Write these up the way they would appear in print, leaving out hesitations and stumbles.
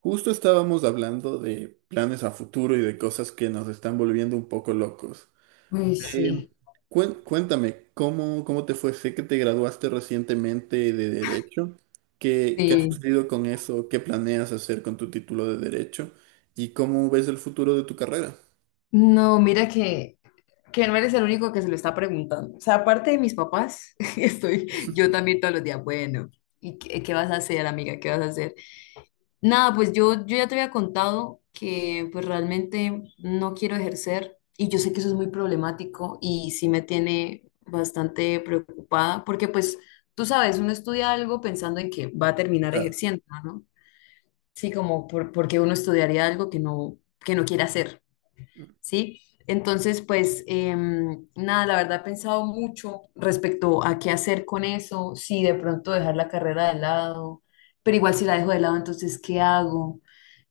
Justo estábamos hablando de planes a futuro y de cosas que nos están volviendo un poco locos. Uy, Em, sí, Cuéntame, ¿cómo te fue? Sé que te graduaste recientemente de Derecho. ¿Qué ha sí. sucedido con eso? ¿Qué planeas hacer con tu título de Derecho? ¿Y cómo ves el futuro de tu carrera? No, mira que no eres el único que se lo está preguntando. O sea, aparte de mis papás, estoy yo también todos los días, bueno, ¿y qué vas a hacer, amiga? ¿Qué vas a hacer? Nada, pues yo ya te había contado que pues realmente no quiero ejercer y yo sé que eso es muy problemático y sí me tiene bastante preocupada porque pues tú sabes, uno estudia algo pensando en que va a terminar Claro. ejerciendo, ¿no? Sí, como porque uno estudiaría algo que no quiere hacer. ¿Sí? Entonces, pues nada, la verdad he pensado mucho respecto a qué hacer con eso, si de pronto dejar la carrera de lado, pero igual si la dejo de lado, entonces, ¿qué hago?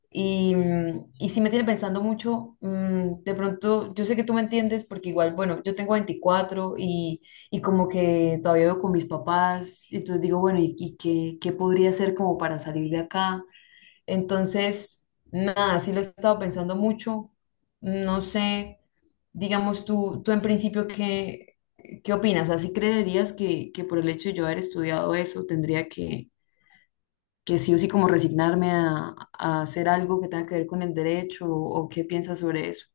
Y sí me tiene pensando mucho, de pronto, yo sé que tú me entiendes porque igual, bueno, yo tengo 24 y como que todavía vivo con mis papás, entonces digo, bueno, ¿y qué podría hacer como para salir de acá? Entonces, nada, sí lo he estado pensando mucho. No sé, digamos tú en principio, ¿qué opinas? ¿Así creerías que por el hecho de yo haber estudiado eso, tendría que sí o sí como resignarme a hacer algo que tenga que ver con el derecho? ¿O qué piensas sobre eso?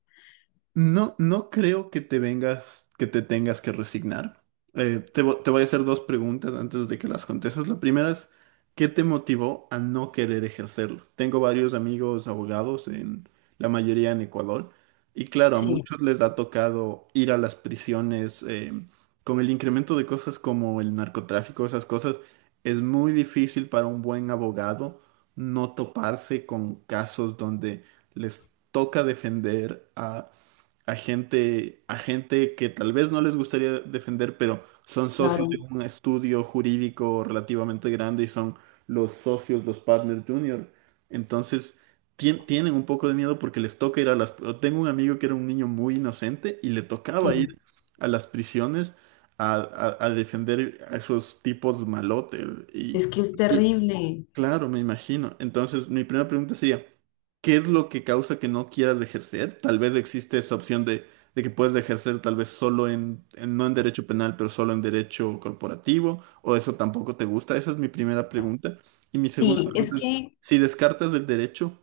No, no creo que te tengas que resignar. Te voy a hacer dos preguntas antes de que las contestes. La primera es, ¿qué te motivó a no querer ejercerlo? Tengo varios amigos abogados, en la mayoría en Ecuador, y claro, a Sí, muchos les ha tocado ir a las prisiones con el incremento de cosas como el narcotráfico, esas cosas. Es muy difícil para un buen abogado no toparse con casos donde les toca defender a gente, a gente que tal vez no les gustaría defender, pero son socios de claro, un estudio jurídico relativamente grande y son los socios, los partners junior. Entonces, tienen un poco de miedo porque les toca ir a las... Tengo un amigo que era un niño muy inocente y le tocaba ir sí. a las prisiones a defender a esos tipos malotes. Y, Es que es y, terrible. Claro, me imagino. Entonces, mi primera pregunta sería, ¿qué es lo que causa que no quieras ejercer? Tal vez existe esta opción de que puedes ejercer tal vez solo no en derecho penal, pero solo en derecho corporativo, o eso tampoco te gusta. Esa es mi primera pregunta. Y mi segunda Sí, es pregunta es, que si descartas el derecho,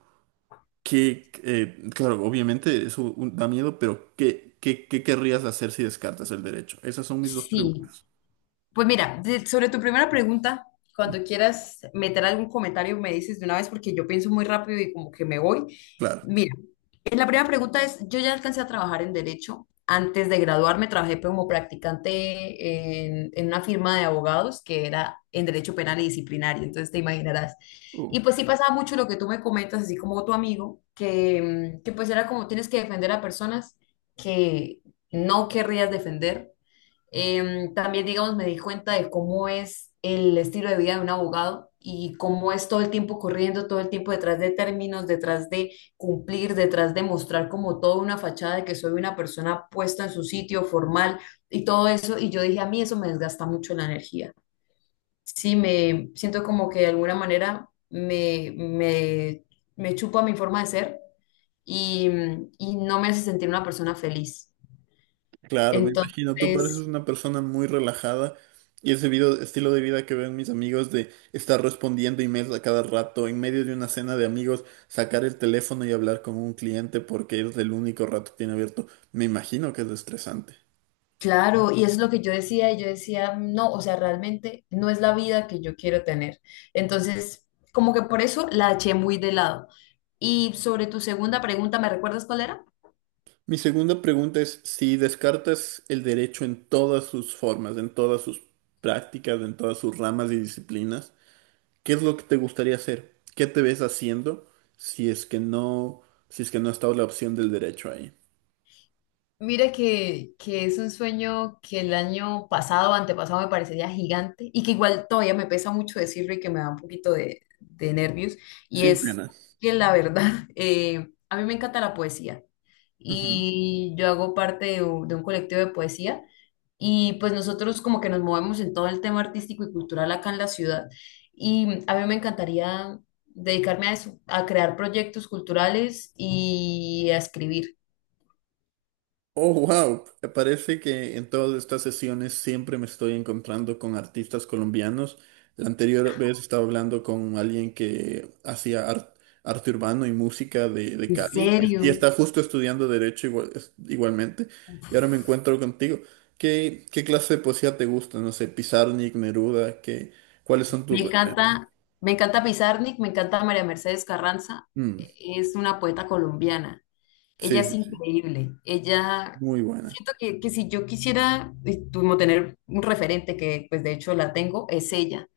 claro, obviamente eso da miedo, pero ¿qué querrías hacer si descartas el derecho? Esas son mis dos sí. preguntas. Pues mira, sobre tu primera pregunta, cuando quieras meter algún comentario, me dices de una vez porque yo pienso muy rápido y como que me voy. Claro. Mira, la primera pregunta es, yo ya alcancé a trabajar en derecho. Antes de graduarme trabajé como practicante en una firma de abogados que era en derecho penal y disciplinario, entonces te imaginarás. Y pues sí pasaba mucho lo que tú me comentas, así como tu amigo, que pues era como tienes que defender a personas que no querrías defender. También, digamos, me di cuenta de cómo es el estilo de vida de un abogado y cómo es todo el tiempo corriendo, todo el tiempo detrás de términos, detrás de cumplir, detrás de mostrar como toda una fachada de que soy una persona puesta en su sitio formal y todo eso. Y yo dije, a mí eso me desgasta mucho la energía. Sí, me siento como que de alguna manera me chupa mi forma de ser y, y no me hace sentir una persona feliz. Claro, me imagino, tú pareces Entonces... una persona muy relajada y ese estilo de vida que ven mis amigos de estar respondiendo emails a cada rato, en medio de una cena de amigos, sacar el teléfono y hablar con un cliente porque es el único rato que tiene abierto, me imagino que es estresante. Claro, y eso es lo que yo decía, y yo decía, no, o sea, realmente no es la vida que yo quiero tener. Entonces, como que por eso la eché muy de lado. Y sobre tu segunda pregunta, ¿me recuerdas cuál era? Mi segunda pregunta es si descartas el derecho en todas sus formas, en todas sus prácticas, en todas sus ramas y disciplinas, ¿qué es lo que te gustaría hacer? ¿Qué te ves haciendo si es que no, si es que no está la opción del derecho ahí? Mira que es un sueño que el año pasado o antepasado me parecería gigante y que igual todavía me pesa mucho decirlo y que me da un poquito de nervios. Y Sin es pena. que la verdad, a mí me encanta la poesía Ujú. y yo hago parte de un colectivo de poesía. Y pues nosotros como que nos movemos en todo el tema artístico y cultural acá en la ciudad. Y a mí me encantaría dedicarme a eso, a crear proyectos culturales y a escribir. Oh, wow. Parece que en todas estas sesiones siempre me estoy encontrando con artistas colombianos. La anterior vez estaba hablando con alguien que hacía arte urbano y música de ¿En Cali y serio? está justo estudiando derecho igualmente. Y ahora me encuentro contigo. ¿Qué clase de poesía te gusta? No sé, Pizarnik, Neruda, ¿cuáles son tus Me referentes? encanta, me encanta Pizarnik, me encanta María Mercedes Carranza, Mm, es una poeta colombiana. Ella sí, sí, es sí. increíble. Ella, Muy buena. siento que si yo quisiera como tener un referente, que pues de hecho la tengo, es ella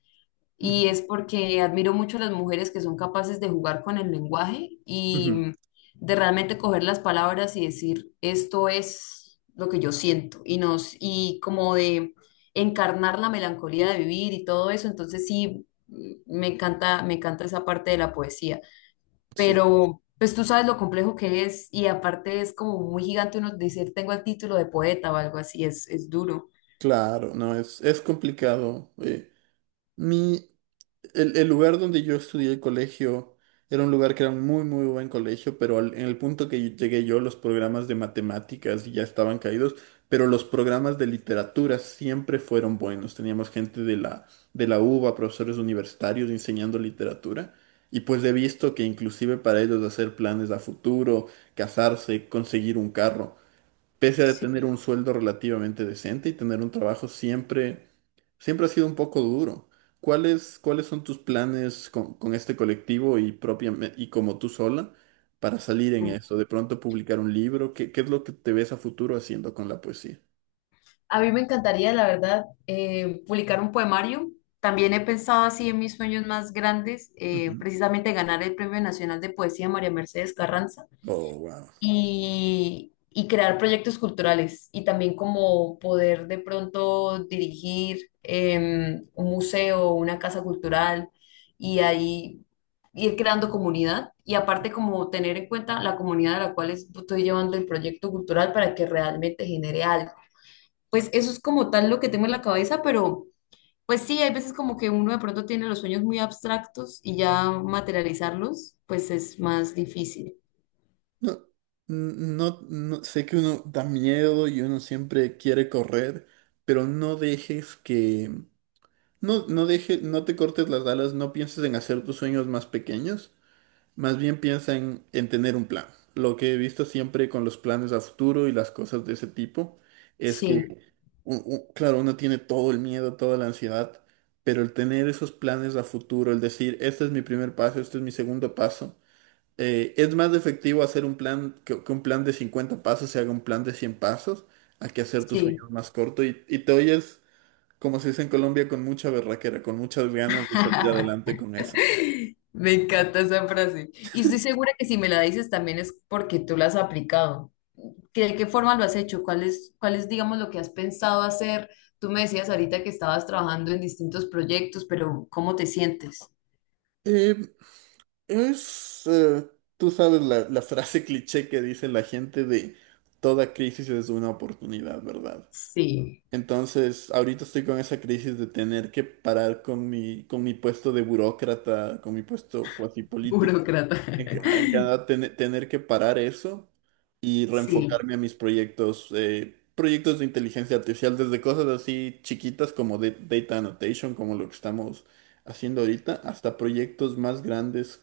y Ujú, es porque admiro mucho a las mujeres que son capaces de jugar con el lenguaje y ujú, de realmente coger las palabras y decir, esto es lo que yo siento y nos y como de encarnar la melancolía de vivir y todo eso, entonces sí me encanta esa parte de la poesía, sí. pero pues tú sabes lo complejo que es y aparte es como muy gigante uno decir tengo el título de poeta o algo así, es duro. Claro, no, es complicado. Mi, el lugar donde yo estudié el colegio era un lugar que era un muy, muy buen colegio, pero en el punto que llegué yo, los programas de matemáticas ya estaban caídos, pero los programas de literatura siempre fueron buenos. Teníamos gente de la UBA, profesores universitarios enseñando literatura. Y pues he visto que inclusive para ellos hacer planes a futuro, casarse, conseguir un carro pese a Sí. tener un sueldo relativamente decente y tener un trabajo siempre, siempre ha sido un poco duro. ¿Cuáles son tus planes con este colectivo y propiamente, y como tú sola para salir en eso? De pronto publicar un libro, ¿qué es lo que te ves a futuro haciendo con la poesía? A mí me encantaría, la verdad, publicar un poemario. También he pensado así en mis sueños más grandes, Ujú. precisamente ganar el Premio Nacional de Poesía María Mercedes Carranza Oh, wow. y crear proyectos culturales y también como poder de pronto dirigir un museo, una casa cultural y ahí ir creando comunidad y aparte como tener en cuenta la comunidad a la cual estoy llevando el proyecto cultural para que realmente genere algo. Pues eso es como tal lo que tengo en la cabeza, pero pues sí, hay veces como que uno de pronto tiene los sueños muy abstractos y ya materializarlos, pues es más difícil. No, no, no, sé que uno da miedo y uno siempre quiere correr, pero no te cortes las alas, no pienses en hacer tus sueños más pequeños. Más bien piensa en tener un plan. Lo que he visto siempre con los planes a futuro y las cosas de ese tipo es que, Sí, claro, uno tiene todo el miedo, toda la ansiedad, pero el tener esos planes a futuro, el decir, este es mi primer paso, este es mi segundo paso, es más efectivo hacer un plan, que un plan de 50 pasos se haga un plan de 100 pasos, a que hacer tus sueños sí. más corto y te oyes, como se dice en Colombia, con mucha berraquera, con muchas ganas de salir adelante con eso. Me encanta esa frase. Y estoy segura que si me la dices también es porque tú la has aplicado. ¿Que ¿De qué forma lo has hecho? ¿Cuál es, digamos, lo que has pensado hacer? Tú me decías ahorita que estabas trabajando en distintos proyectos, pero ¿cómo te sientes? Es, eh, Tú sabes la frase cliché que dice la gente de toda crisis es una oportunidad, ¿verdad? Sí, Entonces, ahorita estoy con esa crisis de tener que parar con mi puesto de burócrata, con mi puesto cuasi político. burócrata. En Canadá, tener que parar eso y Sí. reenfocarme a mis proyectos, proyectos de inteligencia artificial, desde cosas así chiquitas como data annotation, como lo que estamos haciendo ahorita, hasta proyectos más grandes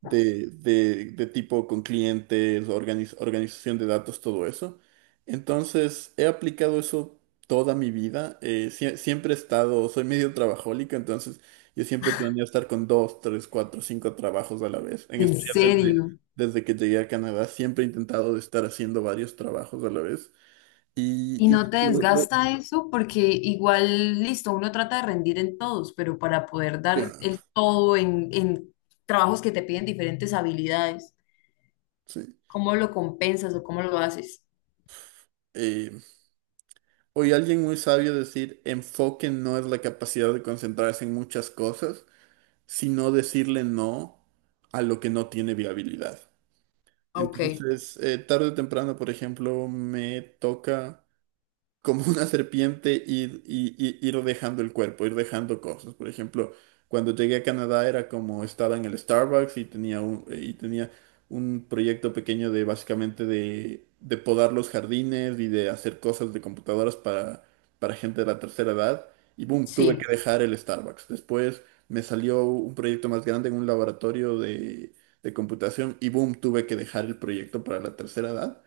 de tipo con clientes, organización de datos, todo eso. Entonces, he aplicado eso toda mi vida. Siempre he estado, soy medio trabajólico, entonces yo siempre planeo estar con dos, tres, cuatro, cinco trabajos a la vez. En En especial serio. desde que llegué a Canadá, siempre he intentado de estar haciendo varios trabajos a la vez. ¿Y Y, y no te lo- lo- desgasta eso porque igual, listo, uno trata de rendir en todos, pero para poder dar claro, el todo en trabajos que te piden diferentes habilidades, sí. cómo lo compensas o cómo lo haces? Eh, Oí a alguien muy sabio decir, enfoque no es la capacidad de concentrarse en muchas cosas, sino decirle no a lo que no tiene viabilidad. Ok, Entonces, tarde o temprano, por ejemplo, me toca como una serpiente ir, ir dejando el cuerpo, ir dejando cosas. Por ejemplo, cuando llegué a Canadá era como estaba en el Starbucks y tenía un proyecto pequeño de básicamente de podar los jardines y de hacer cosas de computadoras para gente de la tercera edad. Y boom, tuve sí, que dejar el Starbucks. Después me salió un proyecto más grande en un laboratorio de computación y boom, tuve que dejar el proyecto para la tercera edad.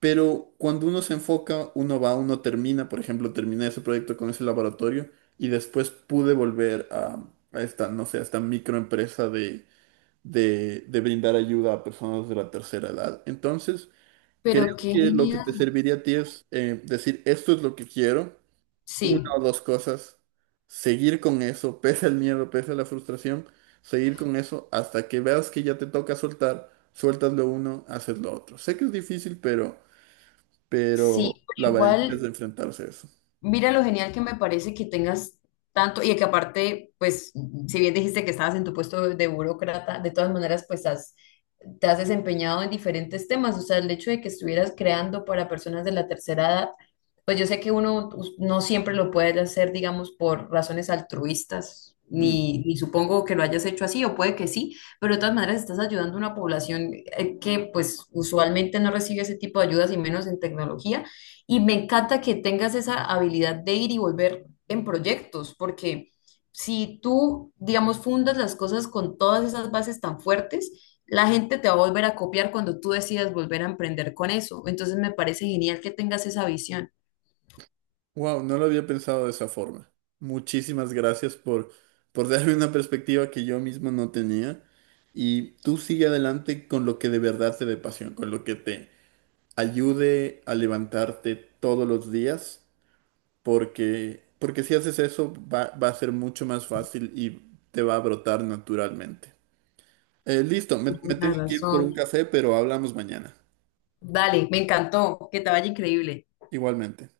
Pero cuando uno se enfoca, uno va, uno termina, por ejemplo, terminé ese proyecto con ese laboratorio y después pude volver a esta, no sé, a esta microempresa de brindar ayuda a personas de la tercera edad. Entonces, creo pero qué que lo que genial. te serviría a ti es decir, esto es lo que quiero, una Sí, o dos cosas, seguir con eso, pese al miedo, pese a la frustración, seguir con eso hasta que veas que ya te toca soltar, sueltas lo uno, haces lo otro. Sé que es difícil, pero sí, la pero valentía es igual. de enfrentarse a eso. Mira lo genial que me parece que tengas tanto y que aparte, pues, si bien dijiste que estabas en tu puesto de burócrata, de todas maneras, pues te has desempeñado en diferentes temas. O sea, el hecho de que estuvieras creando para personas de la tercera edad, pues yo sé que uno no siempre lo puede hacer, digamos, por razones altruistas, ni supongo que lo hayas hecho así, o puede que sí, pero de todas maneras estás ayudando a una población que pues usualmente no recibe ese tipo de ayudas y menos en tecnología. Y me encanta que tengas esa habilidad de ir y volver en proyectos, porque si tú, digamos, fundas las cosas con todas esas bases tan fuertes, la gente te va a volver a copiar cuando tú decidas volver a emprender con eso. Entonces me parece genial que tengas esa visión. Wow, no lo había pensado de esa forma. Muchísimas gracias por darme una perspectiva que yo mismo no tenía. Y tú sigue adelante con lo que de verdad te dé pasión, con lo que te ayude a levantarte todos los días, porque si haces eso va a ser mucho más fácil y te va a brotar naturalmente. Listo, me Tienes tengo que ir por un razón. café, pero hablamos mañana. Dale, me encantó, que te vaya increíble. Igualmente.